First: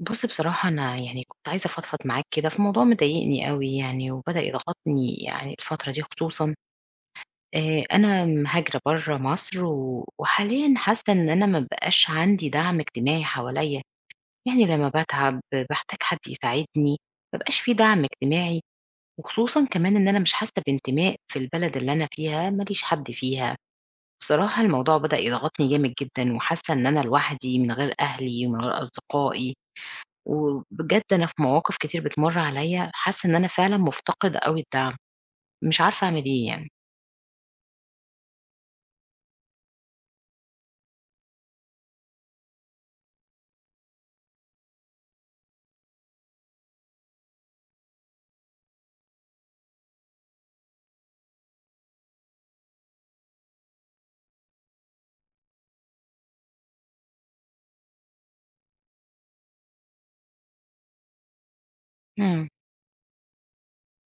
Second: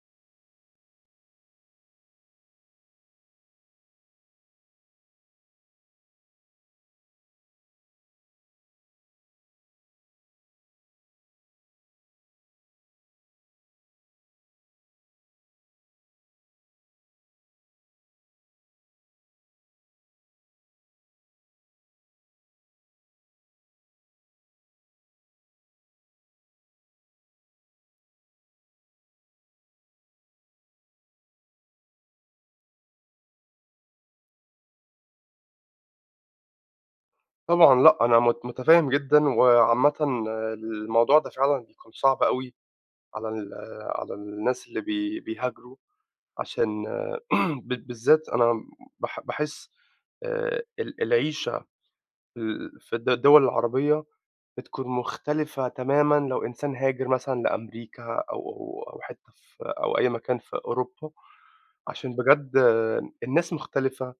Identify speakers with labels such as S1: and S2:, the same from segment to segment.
S1: بُص بصراحة أنا يعني كنت عايزة أفضفض معاك كده في موضوع مضايقني أوي يعني وبدأ يضغطني يعني الفترة دي خصوصًا، أنا مهاجرة برّه مصر و وحاليًا حاسة إن أنا ما بقاش عندي دعم اجتماعي حواليّا، يعني لمّا باتعب باحتاج حد يساعدني، ما بقاش في دعم اجتماعي وخصوصًا كمان إن أنا مش حاسة بانتماء في البلد اللي أنا فيها، ما ليش حد فيها، بصراحة الموضوع بدأ يضغطني جامد جدًا وحاسة إن أنا لوحدي من غير أهلي ومن غير أصدقائي. وبجد أنا في مواقف كتير بتمُر عليّا حاسة إن أنا فعلًا مُفتقدة أوي الدعم، مش عارفة أعمل إيه يعني.
S2: طبعًا لأ، أنا متفهّم جدًا، وعامةً الموضوع ده فعلًا بيكون صعب أوي على على الناس اللي بيهاجروا عشان بالذات أنا باحس العيشة في ال في الدول العربية بتكون مختلفة تمامًا لو إنسان هاجر مثلًا لأمريكا أو حتّة في أو أي مكان في أوروبا، عشان
S1: إمم،
S2: بجد آه، الناس مختلفة،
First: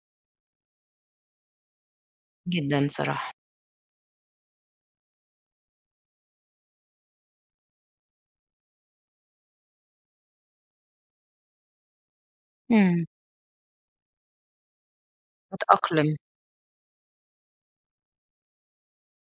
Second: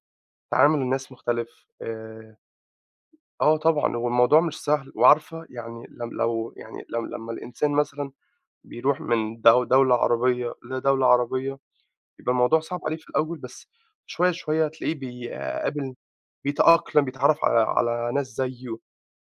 S2: تعامل الناس مختلف.
S1: جدًا صراحة.
S2: آه طبعًا، هو الموضوع مش سهل، وعارفة يعني لم لو يعني لم لمّا الإنسان مثلًا بيروح من دولة عربية لدولة عربية، يبقى الموضوع صعب عليه
S1: إمم.
S2: في الأول، بس شوية هتلاقيه
S1: باتأقلم.
S2: بيتأقلم، بيتعرّف على ناس زيّه.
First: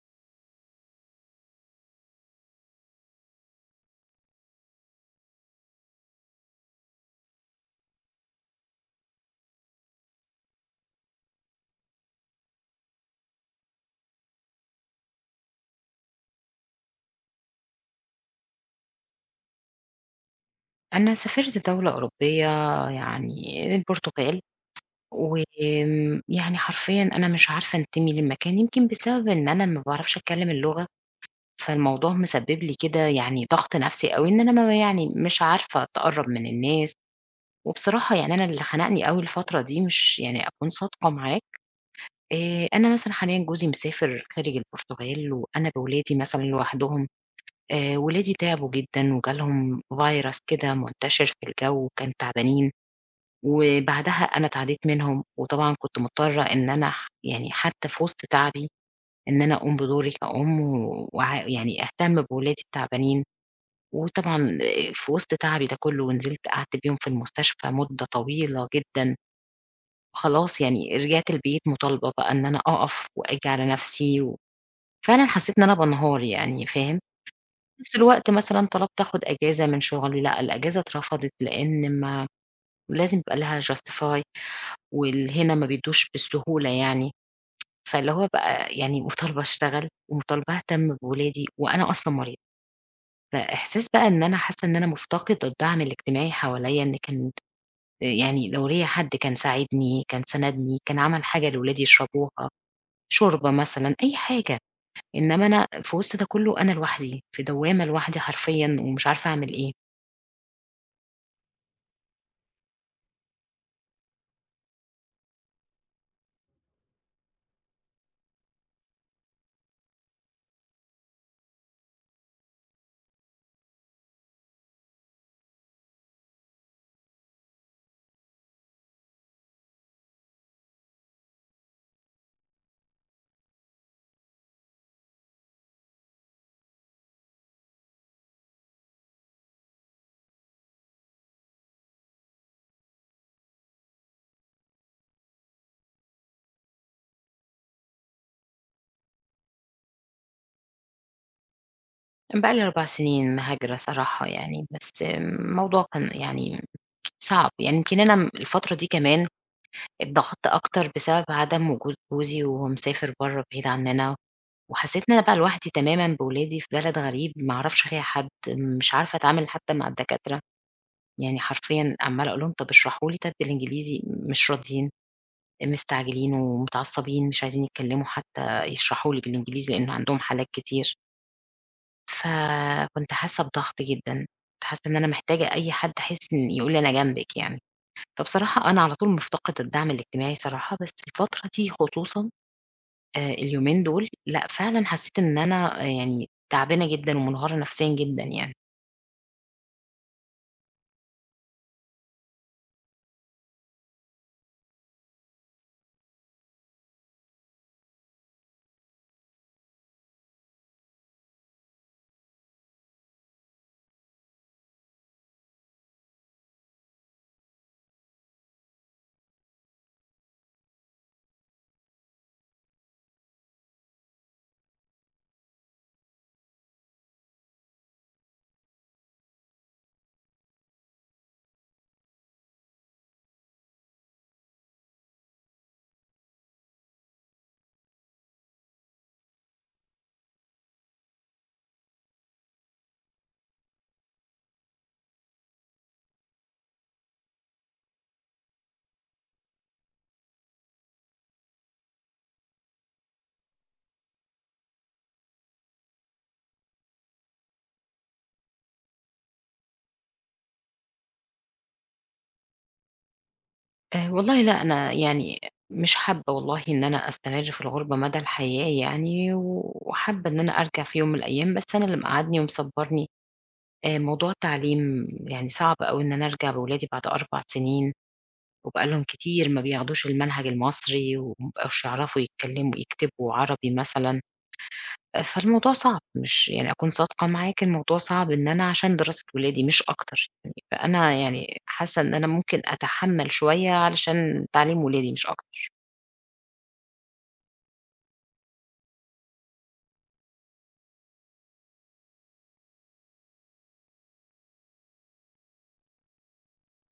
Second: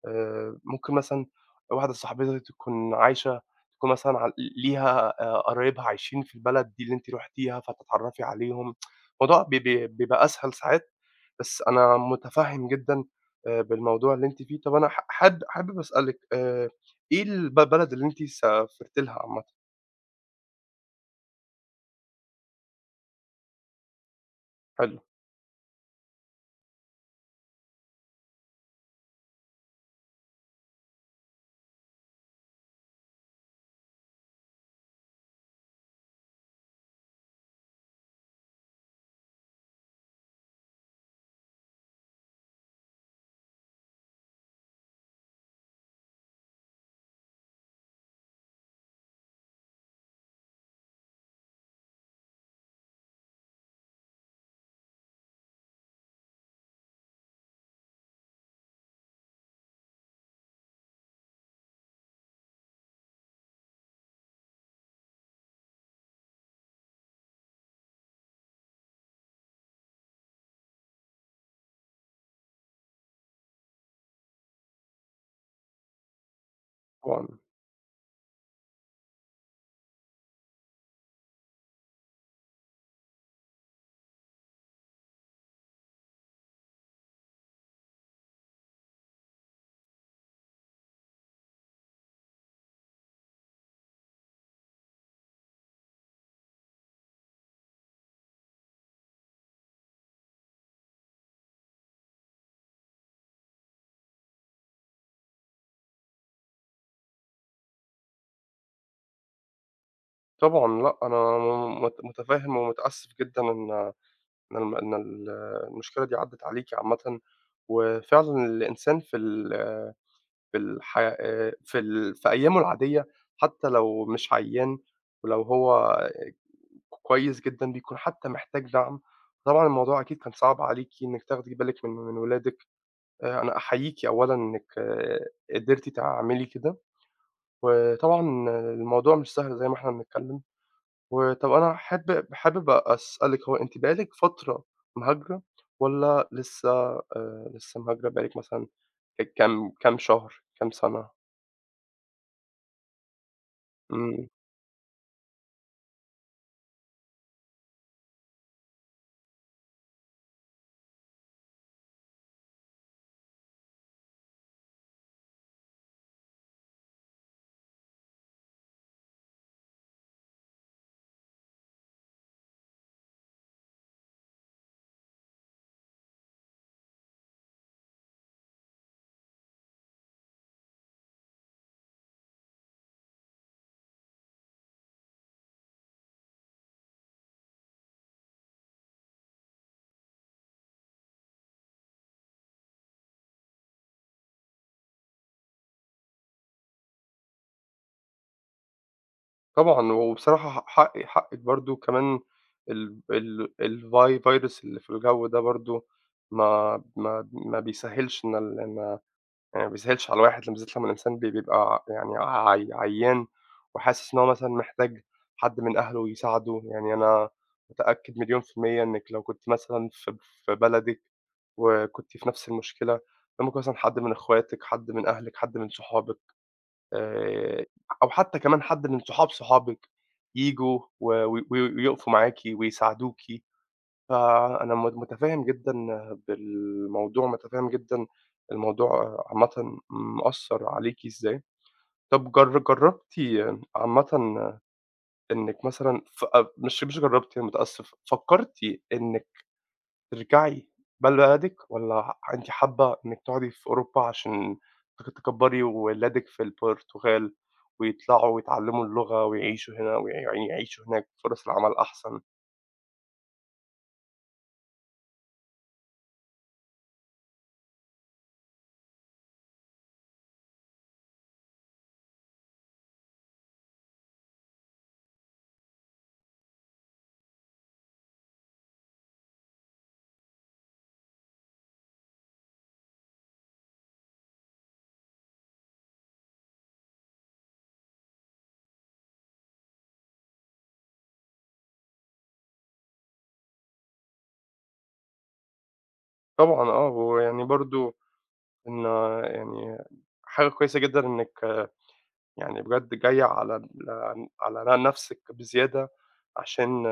S2: ممكن مثلًا واحدة صاحبتي تكون عايشة، تكون مثلًا ليها قرايبها عايشين في البلد دي اللي أنتِ رُحتيها، فتتعرّفي عليهم. الموضوع بي بي بيبقى أسهل ساعات، بس أنا مُتفهِّم جدًا بالموضوع اللي أنتِ فيه. طَب أنا ح حاب حابب أسألِك، إيه بلد اللي أنتِ سافرتِ لها عامةً؟
S1: أنا سافرت دولة أوروبية يعني البرتغال،
S2: حلو.
S1: يعني حرفيًا أنا مش عارفة أنتمي للمكان، يمكن بسبب إن أنا ما باعرفش أتكلم اللغة، فالموضوع مسبب لي كده يعني ضغط نفسي أوي، إن أنا ما يعني مش عارفة أتقرّب من الناس، وبصراحة يعني أنا اللي خنقني أوي الفترة دي مش يعني أكون صادقة معاك. أنا مثلًا حاليًا جوزي مسافر خارج البرتغال، وأنا بولادي مثلًا لوحدهم، ولادي تعبوا جدًا وجالهم virus كده منتشر في الجو وكانوا تعبانين، وبعدها أنا اتعديت منهم، وطبعًا كنت مضطرة إن أنا يعني حتى في وسط تعبي إن أنا أقوم بدوري كأم و- وع يعني أهتم بولادي التعبانين، وطبعًا آه، في وسط تعبي ده كله ونزلت قعدت بيهم في المستشفى مدة طويلة جدًا، خلاص يعني رجعت البيت مطالبة بقى إن أنا أقف وآجي على نفسي و فعلًا حسّيت إن أنا بانهار يعني فاهم،
S2: طبعًا،
S1: في نفس الوقت مثلًا طلبت آخد إجازة من شغلي، لأ الإجازة اترفضت لإن ما لازم يبقى لها justify وهنا ما بيدّوش بالسهولة يعني، فاللي هو بقى يعني مطالبة أشتغل ومطالبة أهتم بولادي وأنا أصلًا مريضة، فإحساس بقى إن أنا حاسّة إن أنا مفتقدة الدعم الاجتماعي حواليّا إن كان يعني لو ليّا حد كان ساعدني، كان ساندني، كان عمل حاجة لولادي يشربوها، شوربة مثلًا، أي حاجة. إنما أنا في وسط ده كله أنا لوحدي، في دوّامة لوحدي حرفيًا ومش عارفة أعمل إيه.
S2: طبعًا لأ، أنا م مت مُتفهِّم ومتأسف جدًا إن إن الم إن ال المشكلة دي عدّت عليكِ عامةً، وفعلًا الإنسان في ال في الح في ال في أيامه العادية حتى لو مش عيّان، ولو هو كويس جدًا بيكون حتى محتاج دعم، طبعًا الموضوع أكيد كان صعب عليكِ إنِّك تاخدي بالِك من ولادِك. أنا أحييكِ أولًا إنِّك قدرتِ تعملي كده، وطبعًا الموضوع مش سهل زي ما إحنا بنتكلّم، وطَب أنا حابب أسألِك، هو أنتِ بقى لِك فترة مهاجرة والّا لسه؟ لسه مهاجرة بقى لِك مثلًا كام شهر، كام سَنة؟
S1: أنا بقى لي 4 سنين مهاجرة صراحة
S2: إمم.
S1: يعني، بس الموضوع كان يعني صعب، يعني يمكن أنا الفترة دي كمان اتضغطت أكتر بسبب عدم وجود جوزي وهو مسافر برّه بعيد عننا، وحسّيت إن أنا بقى لوحدي تمامًا بولادي في بلد غريب ما أعرفش فيها حد، مش عارفة أتعامل حتى مع الدكاترة، يعني حرفيًا عمّالة أقول لهم طَب اشرحوا لي طَب بالإنجليزي، مش راضيين. مستعجلين ومتعصبين مش عايزين يتكلموا حتى يشرحوا لي بالإنجليزي لأن عندهم حالات كتير، فكنت حاسة بضغط جدًا، كنت حاسة إن أنا محتاجة أي حد أحس إن يقول لي أنا جنبِك يعني، فبصراحة أنا على طول مفتقدة الدعم الاجتماعي صراحة، بس الفترة دي خصوصًا اليومين دول لأ، فعلًا حسيت إن أنا آه، يعني تعبانة جدًا ومنهارة نفسيًا جدًا يعني.
S2: طبعًا، وبصراحة ح حقِّي حقِّك برضه، كمان ال ال الvi virus اللي في الجو ده برضه ما بيسهّلش إن ال إن يعني ما بيسهّلش على الواحد، بالذات لمّا الإنسان بيبقى يعني عيّان وحاسس إن هو مثلًا محتاج حد من أهله يساعده، يعني أنا متأكد مليون في المِيّة إنِّك لو كنتِ مثلًا في بلدِك وكنتِ في نَفْس المشكلة، كان ممكن مثلًا حد من إخواتِك، حد من أهلِك، حد من صحابِك، آآ أو حتى كمان حد من صحاب صحابِك ييجوا و و ويقفوا معاكِ ويساعدوكِ، فأنا متفهِّم جدًا بالموضوع، متفهِّم جدًا الموضوع عامةً مأثّر عليكِ إزاي. طَب جرّبتِ عامةً إنِّك مثلًا ف أ مش مش جرّبتِ أنا متأسف، فكّرتِ إنِّك ترجعي بلدِك، والّا أنتِ حابة إنِّك تقعدي في أوروبا عشان تكبّري ولادِك في البرتغال ويطلعوا ويتعلّموا اللغة ويعيشوا هنا يعيشوا هناك فرص العمل أحسن؟
S1: والله لأ، أنا يعني مش حابة والله إن أنا أستمر في الغُربة مدى الحياة يعني، وحابة إن أنا أرجع في يوم من الأيام، بس أنا اللي مقعّدني ومصبّرني موضوع التعليم يعني صعب أوي إن أنا أرجع بولادي بعد 4 سنين، وبقى لهم كتير ما بياخدوش المنهج المصري، وما بقوش يعرفوا يتكلموا يكتبوا عربي مثلًا، فالموضوع صعب، مش يعني أكون صادقة معاك الموضوع صعب إن أنا عشان دراسة ولادي مش أكتر، يعني. فأنا يعني حاسة إن أنا ممكن أتحمّل شوية علشان تعليم ولادي مش أكتر.
S2: طبعًا آه، ويعني برضه إن يعني حاجة كويسة جدًا إنِّك آه، يعني بجد جاية على على نَفْسِك بزيادة عشان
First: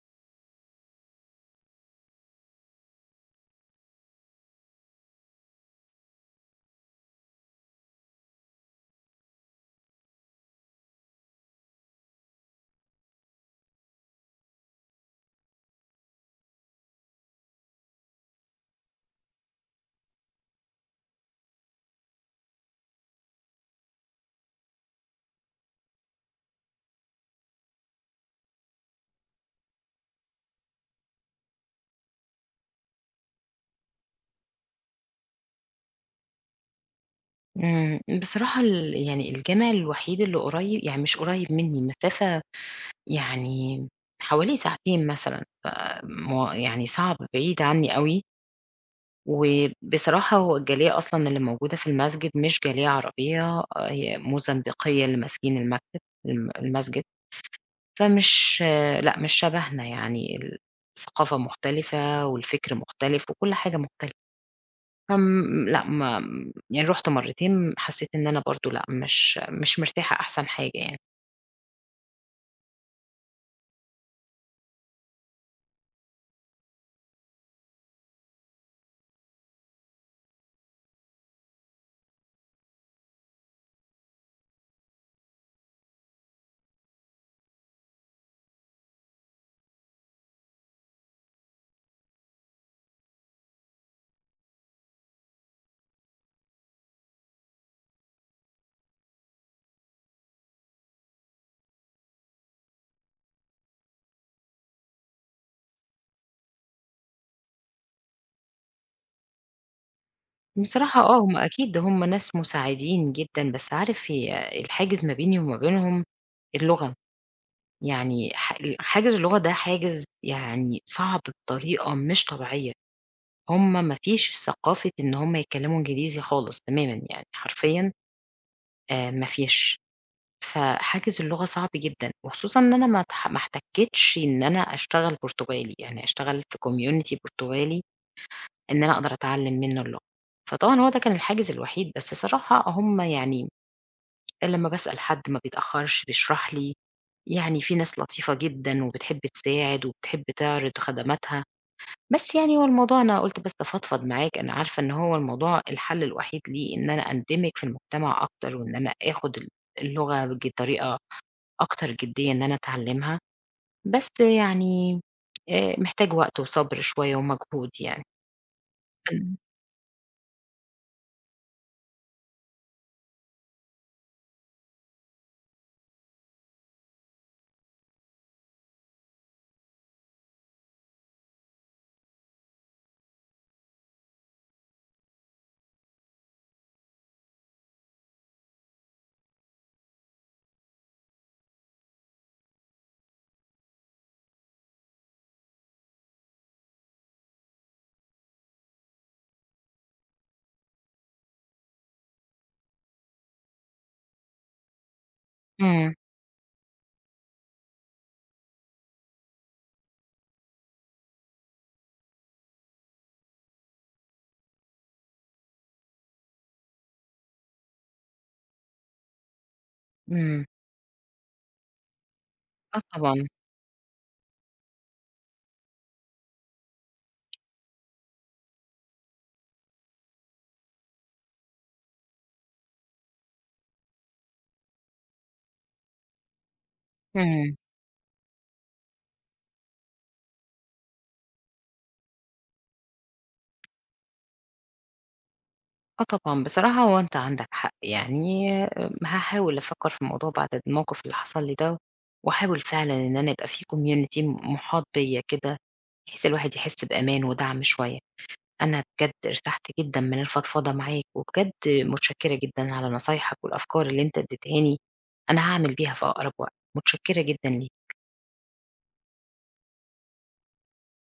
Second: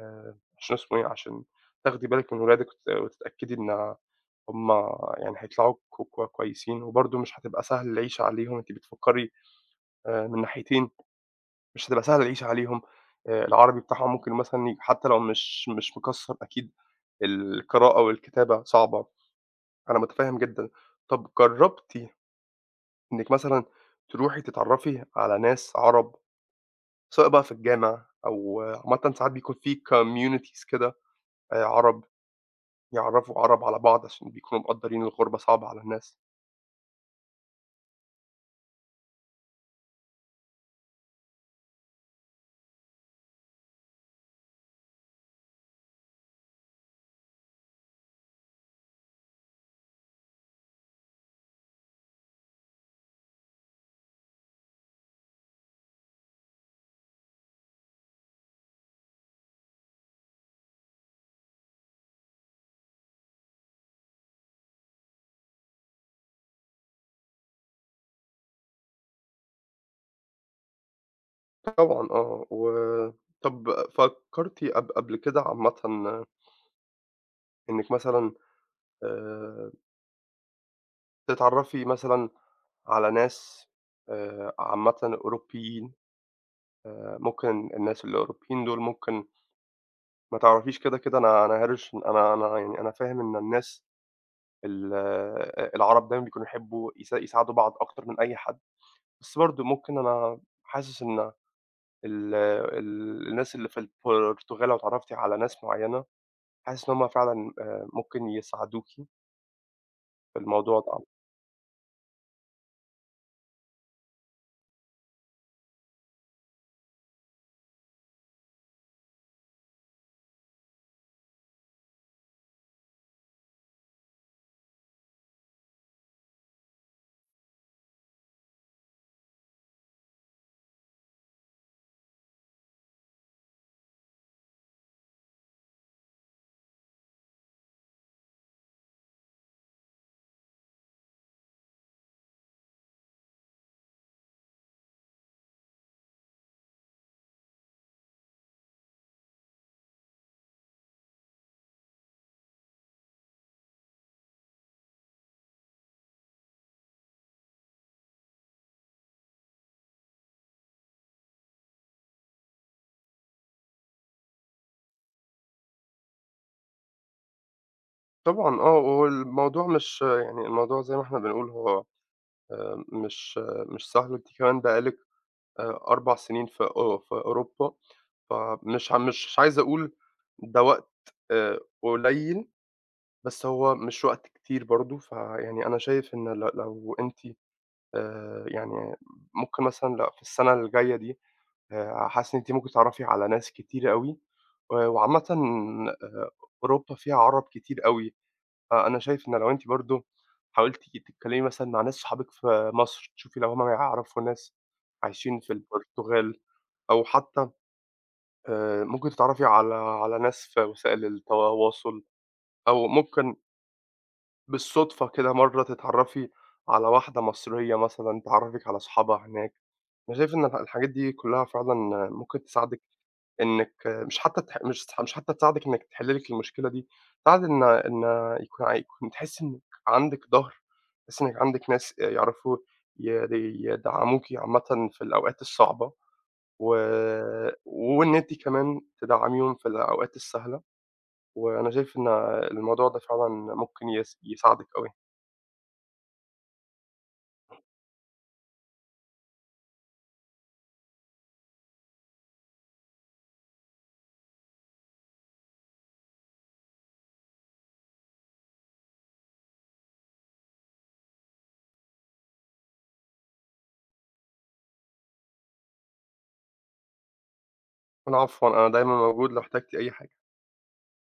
S2: عشان اسمه إيه، عشان تاخدي بالِك من ولادِك وتتأكدي إن هم يعني هيطلعوا ك ك كويسين، وبرضه مش هتبقى سهل العيشة عليهم، أنتِ بتفكّري من ناحيتين، مش هتبقى سهل العيشة عليهم، العربي بتاعهم ممكن مثلًا حتى لو مش مكسّر، أكيد القراءة والكتابة صعبة، أنا متفهّم جدًا. طَب جرّبتِ إنِّك مثلًا تروحي تتعرّفي على ناس عرب، سواء بقى في الجامع أو آه، عامةً ساعات بيكون في communities كده، عرب يعرّفوا عرب على بعض عشان بيكونوا مقدّرين الغُربة صعبة على الناس؟
S1: بصراحة يعني الجامع الوحيد اللي قريب يعني مش قريب منّي، مسافة يعني حوالي ساعتين مثلًا، ما يعني صعب بعيد عنّي أوي، وبصراحة هو الجالية أصلًا اللي موجودة في المسجد مش جالية عربية، آه، هي موزمبيقية اللي ماسكين المكتب المسجد، فمش آه، لأ، مش شبهنا يعني، الثقافة مختلفة والفكر مختلف وكل حاجة مختلفة. فم لأ، ما يعني رُحت مرّتين حسّيت إن أنا برضه لأ، مش مرتاحة أحسن حاجة يعني.
S2: طبعًا آه. و طَب فكّرتِ قبل كده عامةً إنِّك مثلًا آآ تتعرّفي مثلًا على ناس عامةً أوروبيين؟ ممكن الناس الأوروبيين دول ممكن ما تعرفيش كده، كده أنا أنا هارش أنا أنا يعني أنا فاهم إن الناس ال العرب دايمًا بيكونوا يحبّوا يساعدوا بعض أكتر من أي حد، بس برضه ممكن أنا حاسس إن ال ال الناس اللي في البرتغال لو اتعرّفتِ على ناس معيّنة، حاسس إن هُم فعلًا ممكن يساعدوكِ في الموضوع
S1: بصراحة
S2: ده.
S1: آه، هم أكيد هم ناس مساعدين جدًا، بس عارف هي الحاجز ما بيني وما بينهم اللغة، يعني حاجز اللغة ده حاجز يعني صعب بطريقة مش طبيعية، هم ما فيش ثقافة إن هم يتكلّموا إنجليزي خالص تمامًا يعني حرفيًا ما فيش. فحاجز اللغة صعب جدًا، وخصوصًا إن أنا ما احتكّتش إن أنا أشتغل برتغالي، يعني أشتغل في community برتغالي إن أنا أقدر أتعلّم منّه اللغة. فطبعًا هو ده كان الحاجز الوحيد، بس صراحة هم يعني لمّا باسأل حد ما بيتأخّرش، بيشرح لي، يعني في ناس لطيفة جدًا وبتحب تساعد وبتحب تعرض خدماتها، بس يعني هو الموضوع أنا قُلت بس أفضفض معاك، أنا عارفة إن هو الموضوع الحل الوحيد ليه إن أنا أندمج في المجتمع أكتر وإن أنا آخُد اللغة طريقة أكتر جدية إن أنا أتعلمها، بس يعني محتاج وقت وصبر شوية ومجهود يعني.
S2: طبعًا آه، هو
S1: إمم.
S2: الموضوع مش يعني الموضوع زي ما إحنا بنقول هو مش آه، مش سهل، وأنتِ كمان بقى لِك 4 سنين في أو في أوروبا، فمش ع مش عايز أقول ده وقت قليل، بس هو مش وقت كتير برضه، فيعني أنا شايف إن لو أنتِ آآ يعني ممكن مثلًا في السنة اللي جاية دي، حاسس إن أنتِ ممكن تتعرّفي على ناس كتير أوي، وعامةً آآ أوروبا فيها عرب كتير أوي، فأنا شايف إن لو أنتِ برضه حاولتِ تتكلّمي مثلًا مع ناس صحابِك في مصر، تشوفي لو هم يعرفوا ناس عايشين في
S1: إمم،
S2: البرتغال، أو حتى ممكن تتعرّفي على ناس في وسائل التواصل، أو ممكن بالصدفة كده مرّة تتعرّفي على واحدة مصرية مثلًا تعرّفِك على صحابها هناك. أنا شايف
S1: إمم،
S2: إن الحاجات دي كلّها فعلًا ممكن
S1: آه
S2: تساعدِك،
S1: طبعًا،
S2: إنِّك مش حتى تح مش ت مش حتى تساعدِك إنِّك تحلّي لِك المشكلة دي، تساعد إن إن يكون ع يكون تحسّي إنِّك عندِك ضهر، تحسّي إنِّك عندِك ناس يعرفوا ي يدعموكِ عامةً في الأوقات الصعبة، و
S1: إمم،
S2: وإن أنتِ كمان تدعميهم في الأوقات السهلة، وأنا شايف إن الموضوع ده فعلًا ممكن يساعدِك أوي.
S1: آه طبعًا. بصراحة هو أنت عندك حق، يعني هاحاول أفكّر في الموضوع بعد الموقف اللي حصل لي ده، وأحاول فعلًا إن أنا يبقى في community محاط بيّا كده، بحيث الواحد يحس بأمان ودعم شوية. أنا بجد ارتحت جدًا من الفضفضة معاك، وبجد متشكرة جدًا على نصايحك والأفكار اللي أنت اديتهاني، أنا هاعمل بيها في أقرب وقت، متشكرة جدًا ليك.
S2: العفو، أنا دايمًا موجود لو احتجتِ أي حاجة.